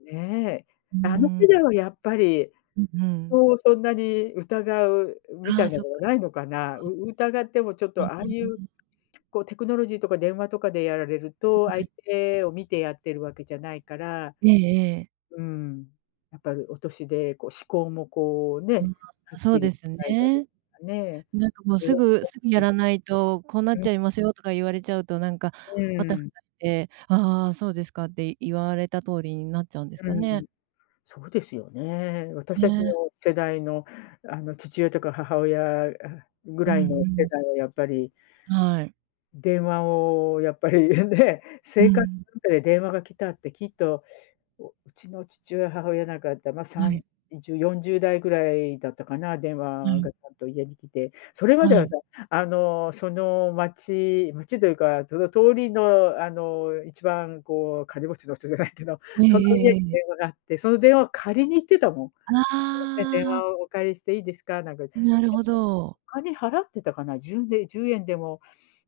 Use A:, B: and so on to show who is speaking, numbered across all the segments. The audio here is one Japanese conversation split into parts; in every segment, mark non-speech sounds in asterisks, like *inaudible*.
A: ね。
B: うー
A: あの世
B: ん。
A: 代はやっぱり、
B: ううん。
A: 人をそんなに疑うみ
B: あ
A: た
B: あ、
A: いな
B: そっ
A: のは、
B: か
A: な
B: そ
A: いのかな。う
B: っか。
A: 疑ってもちょっ
B: うん
A: と、ああ
B: うん
A: い
B: うん
A: う
B: うん。
A: こう、テクノロジーとか電話とかでやられる
B: よ
A: と、
B: んはい
A: 相
B: に。
A: 手を見てやってるわけじゃないから、
B: ええええ。
A: うん、やっぱりお年で、こう思考もこう
B: う
A: ね、
B: ん、
A: は
B: あ、
A: っ
B: そ
A: き
B: う
A: り
B: です
A: *unintelligible*
B: ね。
A: かね。
B: なんかもう
A: それ
B: 「す
A: は
B: ぐす
A: *unintelligible*
B: ぐや
A: で
B: ら
A: す。
B: ないと、こうな
A: う
B: っ
A: ん。
B: ちゃいますよ」とか言われちゃうと、なんか
A: うん
B: あたふ
A: うん。
B: たして。ああ、そうですかって、言われた通りになっちゃうんですか
A: う
B: ね？
A: ん。そうですよね。私たちの
B: ね。
A: 世代の、あの父親とか、母親ぐ
B: う
A: ら
B: ん
A: い
B: う
A: の世
B: ん。
A: 代はやっぱり。
B: はい。
A: 電話を、やっぱりね。
B: う
A: 生活
B: ん。
A: の中で電話が来たってきっと、ううちの父親母親なんか、だ、ま、さ
B: は
A: ん
B: い。
A: じゅうよんじゅうだいぐらいだったかな。電
B: は
A: 話
B: い。
A: がちゃんと家に来て、それまで
B: は
A: は
B: い。
A: さ、あのその町町というかその通りのあの、一番こう金持ちの人じゃないけど、
B: ええ
A: その家
B: え
A: に
B: えええ。
A: 電話があって、その電話を借りに行ってたもん。「すみません、
B: あ
A: 電
B: あ。
A: 話をお借りしていいですか？」なんかいで
B: なるほ
A: も、
B: ど。
A: お金払ってたかな。じゅんで10円でも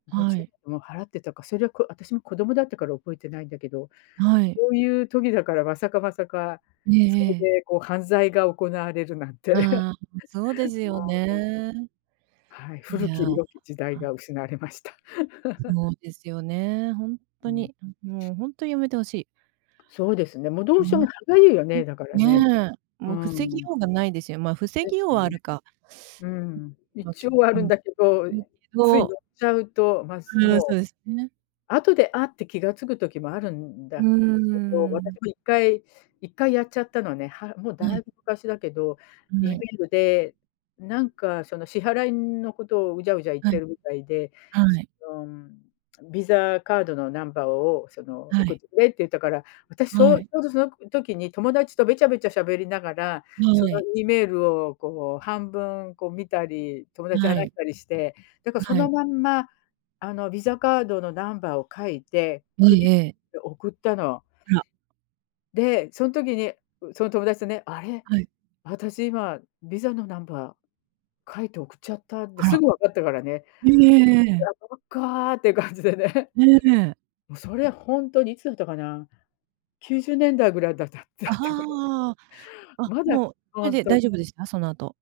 A: ごじ
B: は
A: ゅう
B: い。
A: えん、を払ってたか。それこ私も子供だったから、覚えてないんだけど。
B: はい。
A: そういう時だから、まさかまさか、
B: ええ
A: そ
B: ええ。
A: れでこう、犯罪が行われるなんて。*laughs*
B: ああ、そうです
A: ま
B: よ
A: あ、こん
B: ね。
A: はい、
B: い
A: 古
B: や、
A: き良き時代
B: あ。
A: が失われました。*laughs*
B: そうですよね、ほん
A: う
B: と
A: ん。
B: に。もうほんとにやめてほしい。
A: そうですね。もうどうしょう
B: ね。
A: も、歯痒いよ
B: ん、
A: ね。だからね
B: ねえ、
A: う
B: もう防ぎ
A: ん。
B: ようがないですよ。まあ、防
A: で
B: ぎ
A: す
B: ようはあ
A: ね。
B: るか。
A: うーん、
B: *sucks teeth* ん、ま
A: 一
B: き
A: 応あ
B: ん、
A: るん
B: ん
A: だけど、
B: け
A: つい乗
B: ど
A: っちゃうと、まず
B: うん、そ
A: もう
B: うですね。
A: 後で、あっ、て気が付く時もあるん
B: う
A: だけど、
B: ー
A: 私
B: ん。
A: も1回1回やっちゃったのね。は、もう
B: は
A: だい
B: い。
A: ぶ昔だけど。
B: うん、
A: E
B: は
A: メ
B: い。
A: ールでなんか、その支払いのことを、うじゃうじゃ言っ
B: は
A: て
B: い。
A: るみたいで。
B: は
A: そ
B: い。
A: の、うん、VISA カードのナンバーを、その
B: は
A: 送っ
B: い。
A: てくれって言ったから。私
B: は
A: そう、ち
B: い。
A: ょうどその時に、友達とべちゃべちゃ喋りながら、
B: は
A: その
B: い。
A: E メールをこう、半分こう見たり、友達と話
B: はい。
A: したりして。だからそ
B: は
A: の
B: い。
A: まんま、あの VISA カードのナンバーを書いて、
B: え
A: クリ
B: え
A: ック
B: ええ。
A: で送ったの。
B: あら。
A: で、そん時に、ん、その友達とね、「あれ、
B: はい。
A: 私今、VISA のナンバー書いて送っちゃった」って、
B: あ
A: す
B: ら。
A: ぐわかったからね。
B: ん、えええ
A: い
B: え。
A: や、ばっかって感じでね。
B: ええ。
A: もうそれ、ほんとにいつだったかな？90年代ぐらいだだだ
B: あ
A: ったか
B: あ
A: らね。
B: ああ、あ、
A: まだ
B: もうそれ
A: ほん
B: で
A: とに
B: 大丈夫でした、その後？